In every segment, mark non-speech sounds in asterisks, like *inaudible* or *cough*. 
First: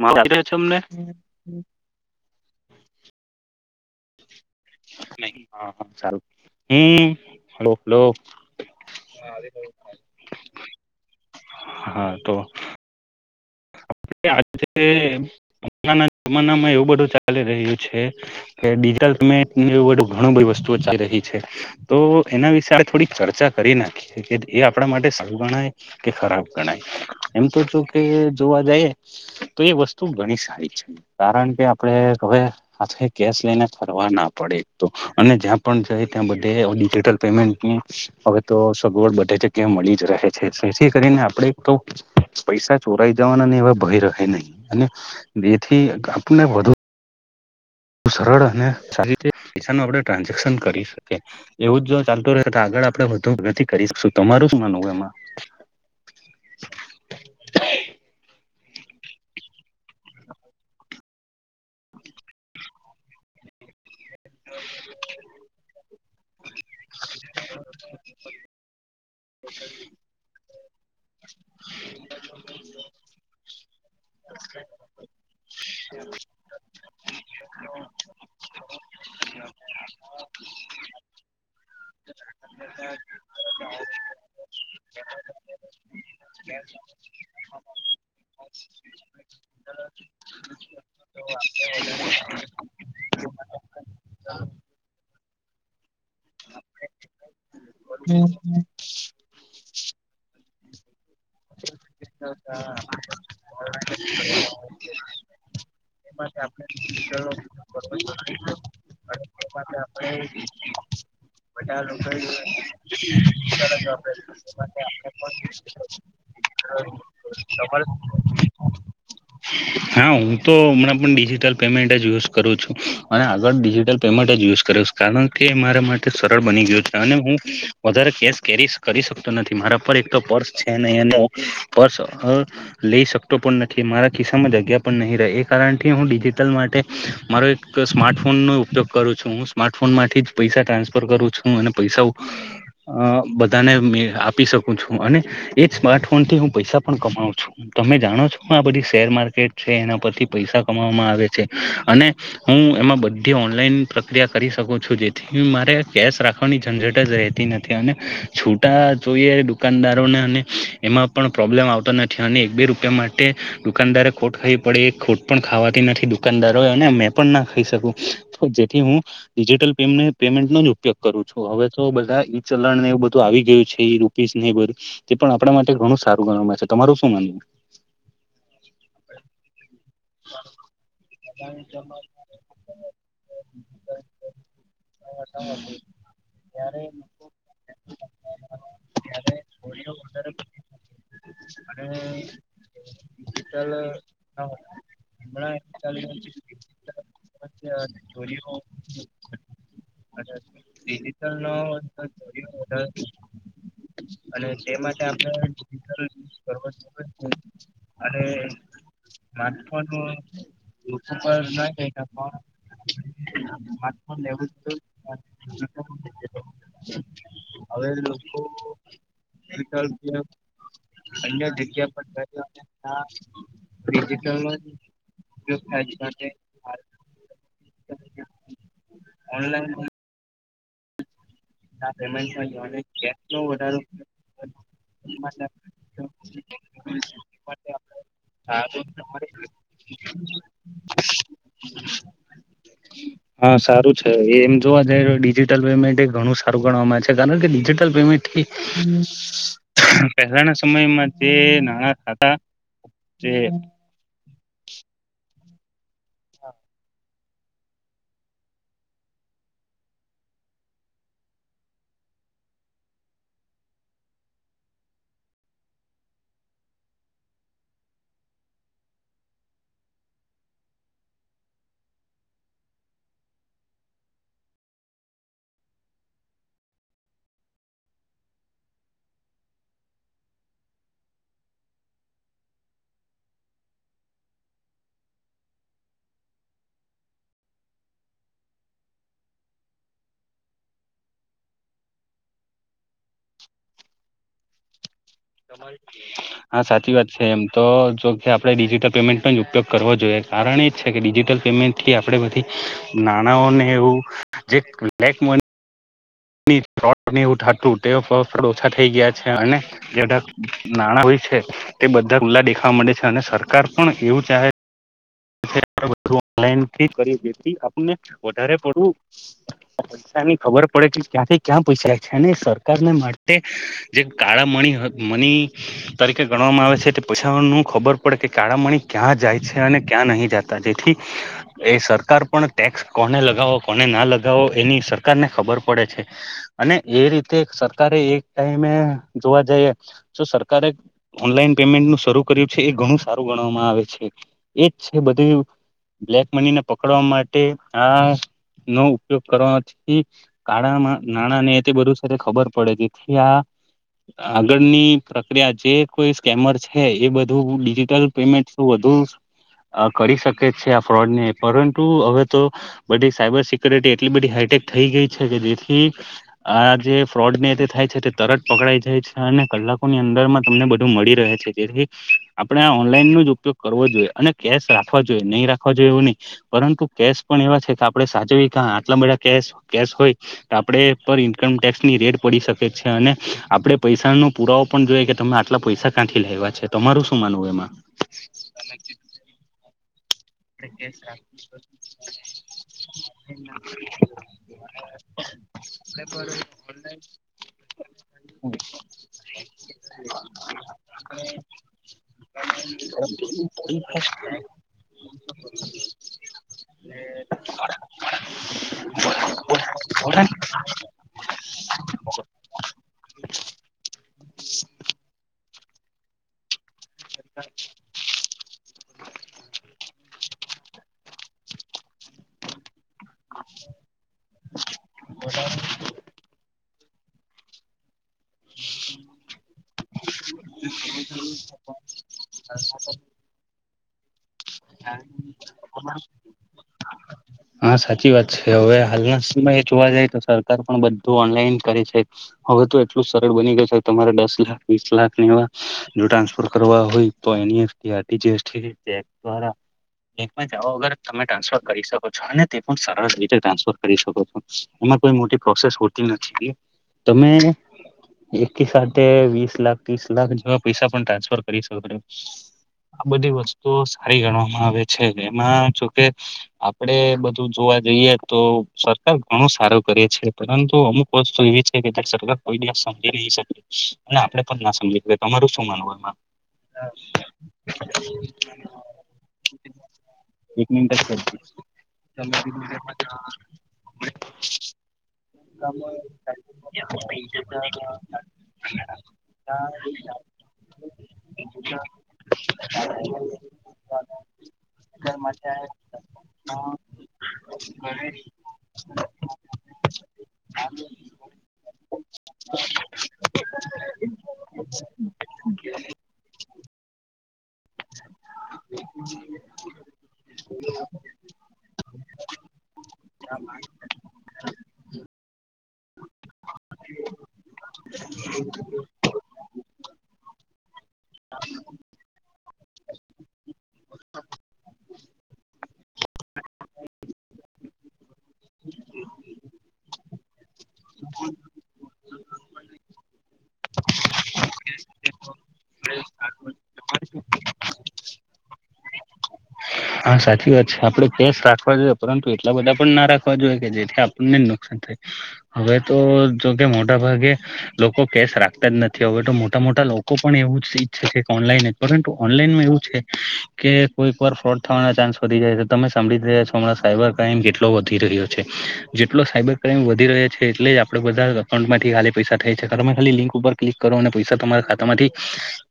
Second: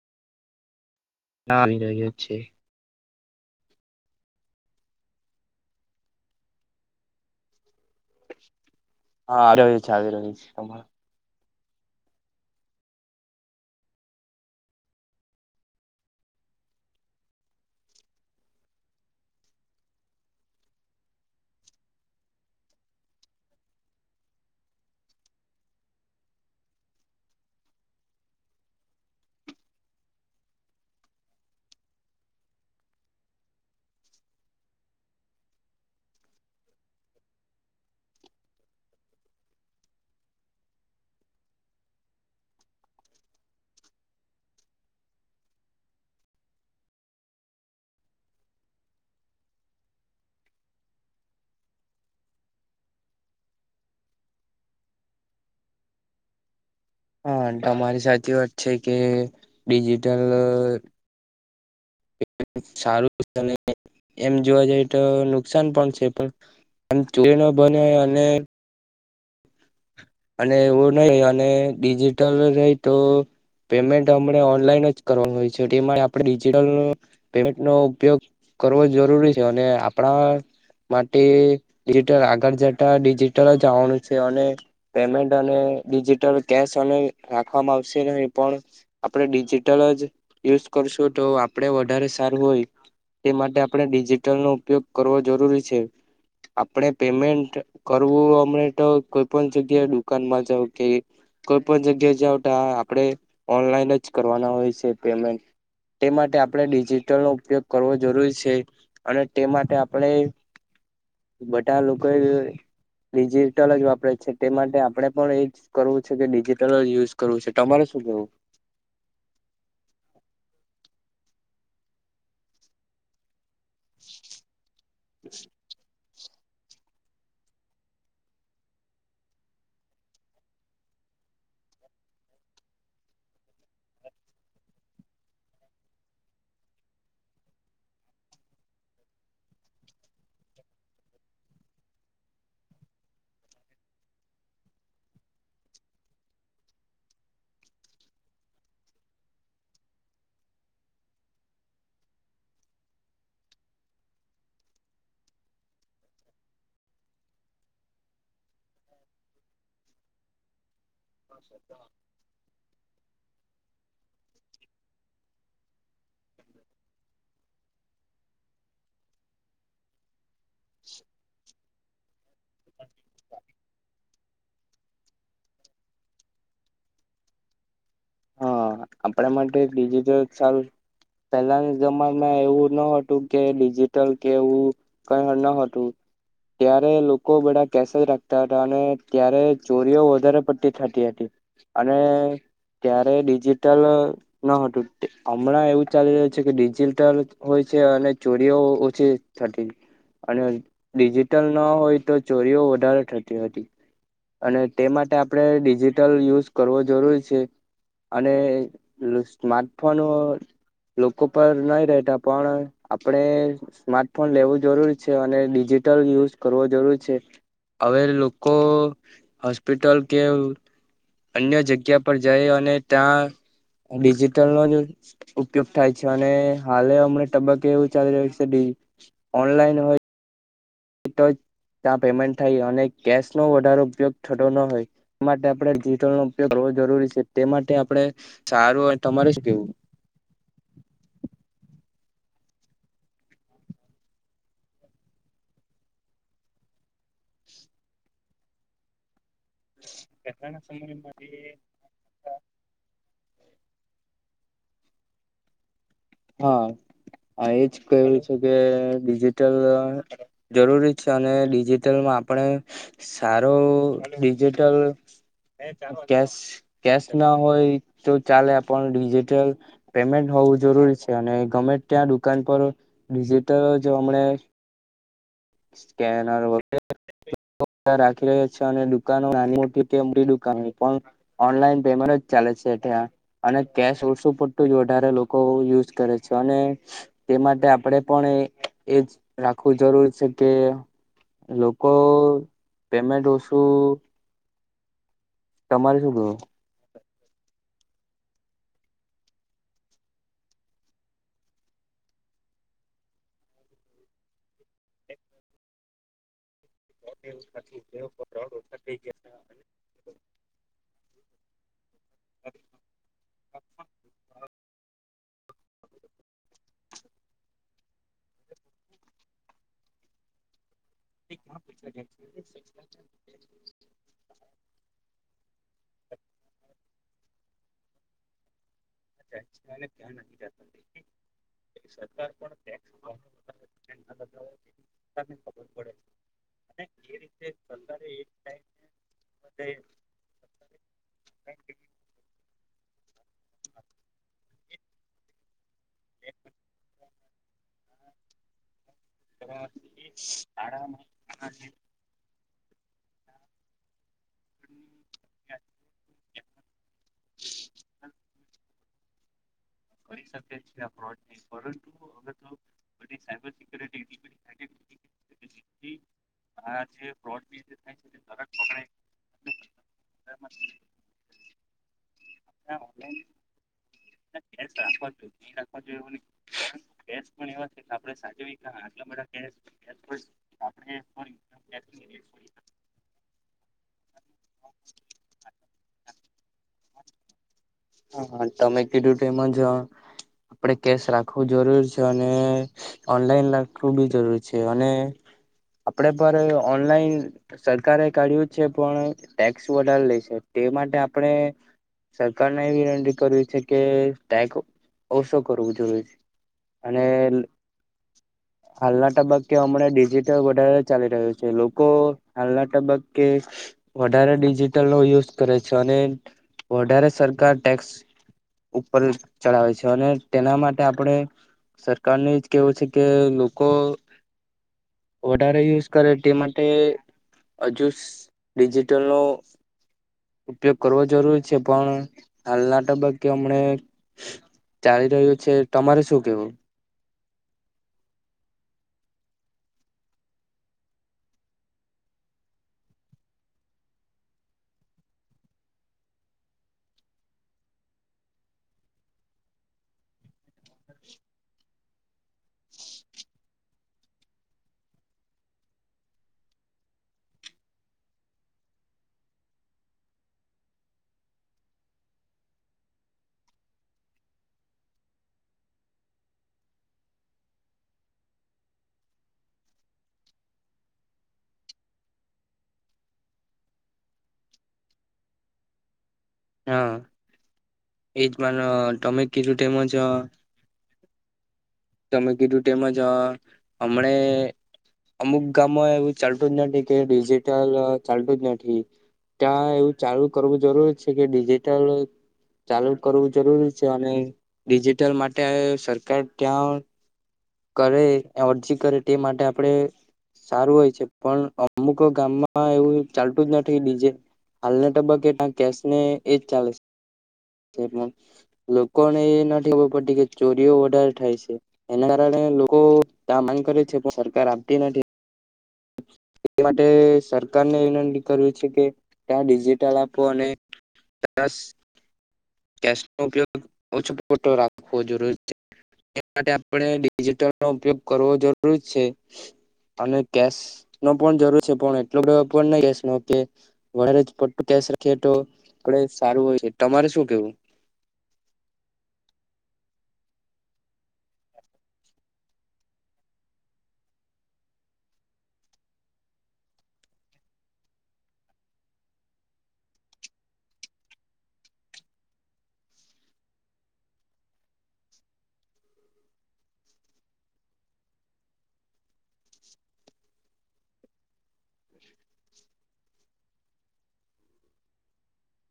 મારો *unintelligible* છે અમને. હા આવી રહ્યો છે. નઈ હા હા સારુ હે હલો હલો. હા આવી રહ્યું છે આવી રહ્યું છે તમારુ. હા તો. કે આજેના પહેલા નાજમાનામાં એવું બધું ચાલી રહ્યું છે કે ડી ડિજિટલ પેમેન્ટ ને એવું બધું ઘણી બધી વસ્તુઓ ચાલી રહી છે તો એના વિશે આપણે થોડી ચર્ચા કરીને. એ આપણા માટે સારું ગણાય કે ખરાબ ગણાય એમ તો જો કે જોવા જઈએ. *inaudible* તો એ વસ્તુ ઘણી સારી છે કારણ કે આપડે હવે હાથે કેશ લઈને ફરવા ના પડ પે તો અને જ્યાં પણ જાય ત્યાં બધેડિજિટલ પેમેન્ટની હવે તો સગવડ બધે જ જેમ મલીજ રહે છે જેથી કરીને આપણેે તો પૈસા ચોરાઈ જવાના ને હવે ભય રહે નહી અને જેથી આપને વધુ બહું સરળ અને સારી રીતે પૈસા ન આપડે ટ્રાન્ઝેક્શન કરી શકીએ એવું જ જો ચાલતું રહે તો આગળ આગળ આપડે વધુ નથી કરી શકશું તમારું જ માનવું એમાં. હા તમારી સાચી વાત છે કે ડિજિટલ આ એમ સારું એમ જોવા જઈ તો નુકસાન પણ છે પણ આમ ચૂરી ન બને અને *inaudible* અને એવું નહી અને ડિજિટલ રે તો પેમેન્ટ અમને ઓનલાઈન જ કરવાનું હોય છે તેમાટે આપણે ડિજિટલ પેમેન્ટનો ઉપયોગ કરવો જરૂરી છે અને આપડા માટે ડિજિટલ આગળ જતા ડિજિટલ જ આવવાનું છે અને પેમેન્ટ અને ડિજિટલ કેશ અને રાખવામાં આવશે નહી પણ આપડે ડિજિટલ યુઝ કરશું તો આપડે વધારે સારું હોય તે માટે આ પણે ડિજીિટલનો ઉપયોગ કરવો જરૂરી છે. આપડે પેમેન્ટ કરવું અમને તો કોઈ પણ જગ્યાએ દુકાનમાં જાવ કે કોઈ પણ જગ્યા જાવ તો આપડે ઓનલાઈન જ કરવાના હોય છે પેમેન્ટ તે માટે આપડે ડિજિટલનો ઉપયોગ કરવો જરૂરી છે અને તે માટે આપડે બધા લોકો એ ડિજીટલ જ વાપરે છે એ માટે આપડે પણ એજ કરવું છે કે ડિજિટલ જ યુઝ કરવું છે તમારે શું કેવું? હા હું તો હમણાં પણ ડિજિટલ પેમેન્ટ જ યુઝ કરું છું અને આગળ ડિજિટલ પેમેન્ટ જ યુઝ કરું છું કારણ કે મારા મા ટે સરળ બની ગયું છે અને હું વધારે કેશ કેરી કરી શકતો નથી મારા પર એક તો પર્સ છે. લઈ શકતો પણ નથી મારા ખિસ્સામાં જગ્યા પણ નહીં રહે એ કારણ કે હું ડિજિટલ માટે મારો એક સ્માર્ટફોન નો ઉપયોગ કરું છું હું સ્માર્ટફોન થી જ પૈસા ટ્રા સફર કરું છું અને પૈસા બધાને આપી શકું છું અને એજ સ્માર્ટ ફોનથી હું પૈસા પણ કમાવું છું તમે જાણો છો આ બધી શેર માર્કેટ છે એના પરથી પૈસા કમવામાં આવે છે અને હું એમાં બધી ઓનલાઈ પ્રક્રિયા કરી શકું છું જેથી હું મારે કેશ રાખવાની ઝંઝટ જ રહેતી નથી અને છૂટા જોઈએ દુકાનદારોને અને એમાં પણ પ્રોબ્લેમ આવતા નથી અને એક બે રૂપિયા મા ટે દુકાનદારે ખોટ ખવી પડી ખોટ પણ ખાવાતી નથી દુકાનદારોને મેં પણ ના ખાઈ શકું જેથી હું ડિજિટલ પેમેન્ટ પેમેન્ટનો જ ઉપયોગ કરું છું હવે તો બધા ઈ ચલણ ને એવું બધું આવી ગયું છે રૂપીઝ ને બધ તે પણ આપણા માટે ઘણું સારું ગણવામાં છે તમારું શું માનવું? હા આપડા માટે ડિજિટલ સારું પહેલાના જમાનામાં એવું ન હતું કે ડિજિટલ કે એવું કઈ ન હતું ત્યારે લોકો બધા કેસે જ રાખતા હતા અને ત્યારે ચોરીઓ વધારે પટ્ટતી થતી હતી અને ત્યારે ડિ જીટલ ન હતું હમણાં એવું ચાલી રહ્યું છે કે ડિજિટલ હોય છે અને ચોરી ઓ ઓછી થતી અને ડિજિટલ ના હોય તો ચોરીઓ વધારે થતી હતી અને તે માટે આપડે ડિજિટલ યુઝ કરવો જરૂરી છે અને સ્માર્ટફોન લોકો પર નહી રહેતા પણ આપડે સ્માર્ટફોન લેવું જરૂરી છે અને ડીજ ડિજિટલ યુઝ કરવો જરૂર છે હવે લોકો હોસ્પિટલ કે અન્ય જગ્યા પર જાય અને હા ત્યાં ડિજિટલનો જ ઉપયોગ થાય છે અને હાલે અમણા તબક્કે એવું ચાલી રહ્યું છે ઓનલાઈન હોય તો ત્યાં પેમેન્ટ થાય અને કેશ નો વધારે ઉપયોગ થતો ન હોય માટે આપડે ડિજિટલ નો ઉપયોગ કરવો જરૂરી છે તે માટે આપડે સારું હોય તમારે શું કેવું? *inaudible* હા સારું છે એમ જોવા જઈ ડિજિટલ પેમેન્ટ ઘણું સા રું ગણવામાં છે કારણ કે ડિજિટલ પેમેન્ટ કેવું? પહેલાના સમયમાં જે નાણા હતા જે હા હ એજ ક્યું છે કે ડિજિટલ જરૂરી છે અને ડિજિટલમાં આપણે સારો ડિજિટલ કે કેશ ના હોય તો ચાલે આપ ડિજિટલ પેમેન્ટ હોવું જરૂરી છે અને ગમે ત્યાં દુકાન પર ડિજિટલ જો હમણે સ્કનર વગ *unintelligible* રાખી રહ્યા છે અને દુકાનો નાની મો કેટી દુકાનો પણ ઓનલાઈન પેમેન્ટ જ ચાલે પતું વધારે લોકો યુઝ કરે છે માટે આપડે પણ એ એજ રાખવું જરૂર છે કે લોકો પેમેન્ટ ઓછું તમારે શું કેવું હા સાચી વાત છે એમ તો જો કે આપણે ડિજિટલ પેમેન્ટનો જ ઉપયોગ કરવો જોઈએ કારણ એ જ છે કે ડિજિટલ પેમેન્ટથી આપણે બધી નાણાઓને એવું જે લક મની હતું તે ઓછા થઈ ગયા છે અને જે નાણાં હોય છે તે બધા ખુલ્લા દેખવા મળે છે અને સરકાર પણ એવું ચાહે થી કરી જેથી આપને વધારે પડવું ની ખબર પડે એટલે ક્યાં થી ક્યાં પૈસાાય છે અને સરકારને માટે હા જે કાળા મણી મની તરીકે ગણવામાં આવે છે પૈસા ન ખબર પડે કે કાળામણી ક્યાં જાય છે અને ત્યાં નહી જતા જેથી એ સરકાર પણ ટેક્સ કોને લગાવો કોને ના લગાવો એની સરકાર ને ખબર પડે છે અને એ રીતે સરકારે એક ટાઈમે જોવા જઈએ જો સરકારે ઓનલાઈન પેમેન્ટ ન શરૂ કર્યું છે એ ઘણું સારું ગણવામાં આવે છે એજ છે બધું બ્લેક મની ને પકડવા માટે હ નો ઉપયોગ કરવાથી કાળામાં નાણાં ને તે બધું ખબર પડે તથી આ આગળની પ્રક્રિયા જે કોઈ સ્કેમર છે એ બધું ડિજિટલ પેમેન્ટ શ વધુ કરી શકે છે આ ફ્રોડ ને પરંતુ હવે તો બધી સાયબર સિક્યુરિટી એટલી બધી હાઈટેક થઈ ગઈ છે કે જેથી આ જે ફ્રોડ ને તે થાય છે તે તરત પકડાઈ જાય છે અને કલાકો ની અંદર મા તમને બુંધુ મળી રહે જેથી આપણે ઓનલાઈન નો જ ઉપયોગ કરવો જોઈએ અને કેસ રાખવા જોઈએ નહીં રાખવા જોઈએ એવું નહી પરંતુ કેશ પણ એવા છે કે આપડે સાજવી આટલા બધા કેશ હો તો આપ ઇનકમટેક્સની રેટ પડી શકે છે અને આપે પૈસા ન પૂરા તો પણ જોઈએ કે તમે આટલા પૈસા કાંઠી લેવા છે તમારું શું માનવું એમાં હાાતમે કેટું તેમ જ આપણેે કેશ રાખવું જરૂર છે અને ઓનલાઈન રાખવું બી જરૂર છે અને આપડે પર ઓનલાઈન સરકારે કાઢ્યું જ છે પણ ટેક્સ વધારે લે છે તે માટે આપણે સરકારને એવી વિનંતી કરવી છે કે ઓસો કરવું જરૂરી છે અને *inaudible* હાલના તબક્કે હમણાં ડિજિટલ વધારે ચાલી રહ્યું છે લોકો હાલના તબક્કે વધારે ડિજિટલ નો યુઝ કરે છે અને વધારે સરકાર ટેક્સ ઉપર ચડાવેે છે અને તેના માટે આપણે સરકારને જ કેવું છે કે લોકો વધારે યુઝ કરે તે માટે હજુ ડિજિટલ નો ઉપયોગ કરવો જરૂરી છે પણ હાલના તબક્કે હમને ચાલી રહ્યું છે તમારે શું કેવું હા સાચી વાત છે હવે હાલના સમય જોવા જાય તો સરકાર પણ બધું ઓનલાઈન કરે છે હવે તો એટલું સરળ બની ગયું છે તમારે દસ લાખ વીસ લાખ એવા ટ્રાન્સફર કરવા હોય તો *unintelligible* બેંકમાં જવા વગર તમે ટ્રાન્સફર કરી શકો છો અને તે પણ સરસ રીતે ટ્રાન્સફર કરી શકો છો એમાં કોઈ મોટી પ્રોસેસતી હોતી નથી તમે એક સાથે વિસ લાખ ત્રીસ લાખ જેવા પૈસા પણ ટ્રાન્સફર કરી શકો આ બધી વસ્તુઓ સારી ગણવામાં આવે છે એમાં જોકે આપડે બધું જોવા જોઈએ તો સરકાર ઘણું સારું કરે છે પરંતુ અમુક વસ્તુ એવી છે કે સરકાર કોઈ સમજી નહી શકે અને આપડે પણ ના સમજી તમારું શું માનવું એમાં હા એજ માનવું તમે કીધુ તેમજ એક મિનિટ જ કરજે. તમે કીધું તેમજ હમણે અમુક ગામો એવું ચાલતું જ નથી કે ડિજિટલ ચાલતું જ નથી ત્યા એવું ચાલુ કરવું જરૂરી છે કે ડિજિટલ ચાલુ કરવું જરૂરી છે અને ડિજિટલ માટે સરકાર ત્યાં કરે અરજી કરે તે માટે આપણે સારું હોય છે પણ અમુક ગામમાં એવું ચાલતું જ નથી ડીજે હાલના તબક્કેટ કેશ ને એજ ચાલે પણ લોકોને એ નથી ખબર પડતી કે ચોરીઓ વધારે થાય છે એના કારણે લોકો આ માંગ કરે છે પણ સરકાર આપતી નથી એ માટે સરકારને વિનંતી કરવી છે કે ત્યાં ડિજિટલ આપો અને સરસ કેસ નો ઉપયોગ ઓછોપૂરતો રાખવો જરૂરી છે એ માટે આપણે ડિજિટલ નો ઉપયોગ કરવો જરૂર છે અને કેશ નો પણ જરૂર છે પણ એટલો બધો પણ કેસનો કે વધારે જ પડતો કેસ રાખી તો આપ સારું હોય છે તમારે શું કેવું હા સાચી વાત છે આપડે કેસ રાખવા જોઈએ પરંતુ એટલા બધા પણ ના રાખવા જોઈએ કે જેથી આપણને નુકસાન થાય હવે તો જોકે મોટા ભાગે લોકો કેસ રાખતા જ નથી હવે તો મોટા મોટા લોકો પણ એવું જ ઈચ્છે છે કે ઓનલાઈન જ પરંતુ ઓનલાઈનમાં એવું છે કે કોઈક વાર ફ્રોડ થવાના ચાન્સ વધી જાય છે તમે સાંભળી રહ્યા છો હમણાં સાયબર ક્રાઈમ જેટલો વધી રહ્યો છે જેટલો સાયબર વધી રહ્યા છે એટલે જ આપણે બધા અકાઉન્ટ માંથી ખાલી પૈસા થાય છે ઘરમાં ખાલી લિંક ઉપર ક્લિક કરો અને પૈસા તમારા ખાતામાંથી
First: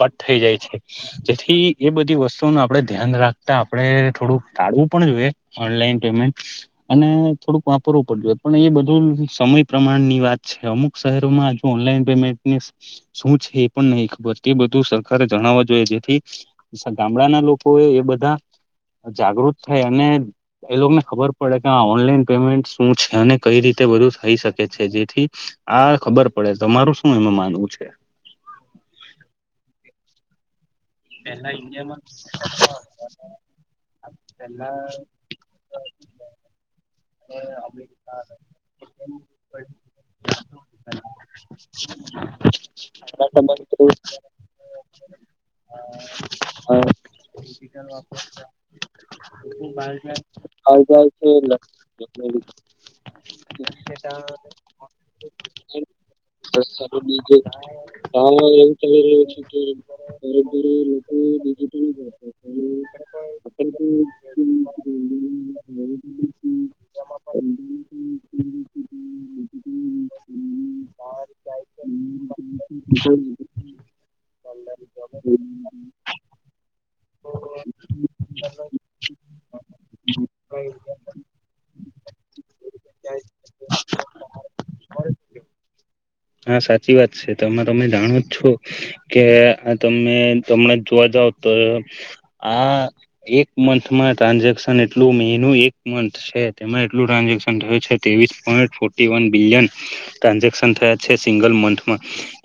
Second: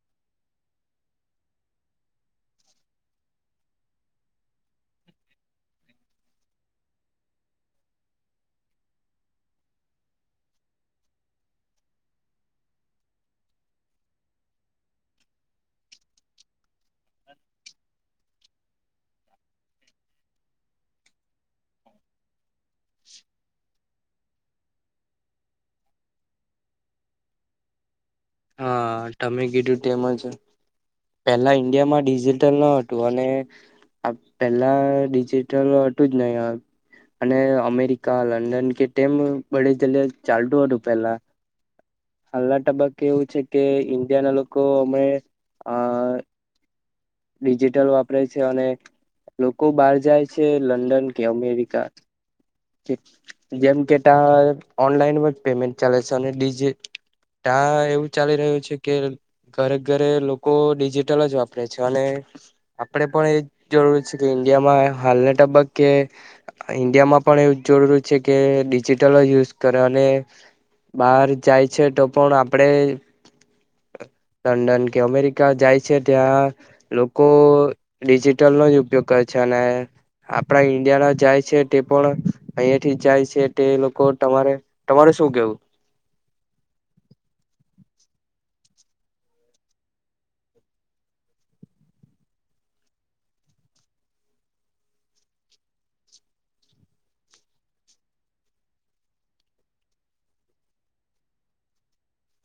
કટ થઈ જાય છે જેથી એ બધી વસ્તુ ન આપડે ધ્યાન રાખ આપડે થોડુંક ટાળવું પણ જોઈએ ઓનલાઈન પેમેન્ટ અને થોડુંક વાપરવું પડ જોએ પણ એ બધું સમય પ્રમાણની વાત છે અમુક શહેરોમાંજુ ઓનલાઈન પેમેન્ટ શું એ પણ નહી ખબર તે બધું સરકારે જણાવવા જોઈએ જેથી ગામડાના લોકોએ એ બધા જાગૃત થાય અને એ લોકોને ખબર પડે કે આ ઓનલાઈન પેમેન્ટ શું છે અને કઈ રીતે બધું થઈ શકે છે જેથી હા ખબર પડે તમારું શું એમાં માનવું છે હા તમે કીધું તેમજ પેલા ઈન્ડિયામાં ડિજિટલ ન હતું અને આ પેલા ડિજિટલ હતું જ નહીિ અને અમેરિકા લંડન કે તેમ બડે ચાલતું હતું પેલા હાલના તબક્કે એવું છે કે ઈન્ડિયા ના લોકો અમે અ હ ડિજિટલ વાપરે છે અને લોકો બહાર જાય છે લંડન કે અમેરિકા જેમ કે ટ ઓનલાઈનમાં પેમેન્ટ ચાલે છે અને એવું ચાલી રહ્યું છે કે ઘરે ઘરે લોકો ડિજિટલ જ વાપરે છે અને આપણે પણ એ જરૂરી છે કે ઇન્ડિયામાં હાલ તબક્કે ઇન્ડિયામાં પણ એવું જરૂરરી છે કે ડિજિટલ જ યુઝ કરે અને બહાર જાય છે તો પણ આપડે લંડન કે અમેરિકા જાય છે ત્યાં લોકો ડિજિટલનો જ ઉપયોગ કરે છે અને આપડા ઈન્ડિયા ના જાય છે પણ અહિયા થી જાય છે તે લોકો તમારે તમારે શું કેવું હા સાચી વાત છે તોમાં તમે જાણો જ છો કે આ તમે તમને જોવા જાવ તો આ એક મંથમાં ટ્રાન્ઝેક્શન એટલું મહિનું એક મંથ છે તેમાં એટલું ટ્રાન્ઝેક્શન થયું છે ત્રેવીસ point forty one billion transaction થયા હતા છે સિંગલ મંથમાં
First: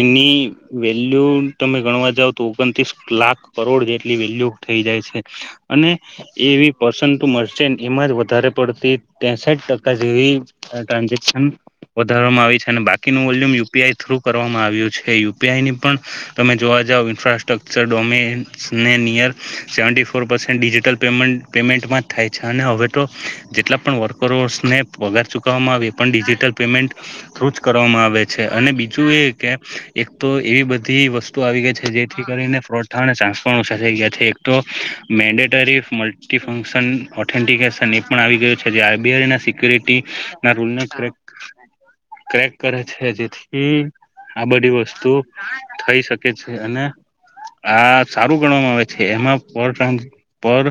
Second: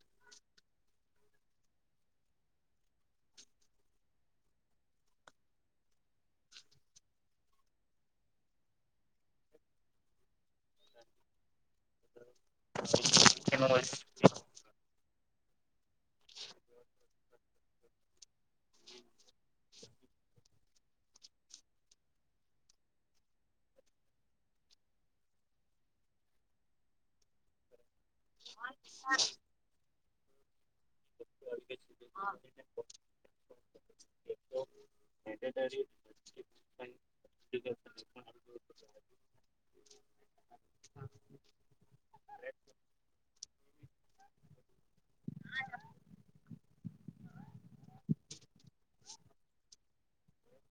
એની વેલ્યુ તમે ગણવા જાવ તો ઓગણત્રીસ લાખ કરોડ જેટલી વેલ્યુ થઈ જાય છે અને એવી પસુ મર્ચન્ટ એમાં વધારે પડતી તેસઠ ટકા જેવી ટ્રાન્ઝેક્શન વધારવામાં આવી છે નું વોલ્યુમ યુપીઆઈ થ્રુ કરવામાં આવ્યું છે ય આઈની પણ તમે જોવા જાવ ઇન્ફ્રાસ્ટ્રક્ચર ડોમન્સને નિયર સેવન્ટી ફોર પ ટલ પેમેન્ટમાં થાય છે અને હવે તો જેટલા પણ વર્કરોને પગાર ચૂ- -કવામાં આવે પણ ડિજિટલ પેમેન્ટ થ્રુ કરવામાં આવે છે અને બીજું એ કે એક તો એવી બધી બધી વસ્તુ આવી ગઈ છે જેથી કરીને ફ્રોડ થવા અને ચ્રાન્સફ ઓછા થઈ ગયા છે એક તો મેન્ડેટરી મલ્ટીફંક્શન ઓથેન્ટિકેશન એ પણ આવી ગયું છે જે બિહારીના સિક્યુરિટી ના રૂલ ને ક્રેક કરે છે જેથી આ બધી વસ્તુ થઈ શકે છે અને આ સારું ગણવામાં આવે છે એમાં ટ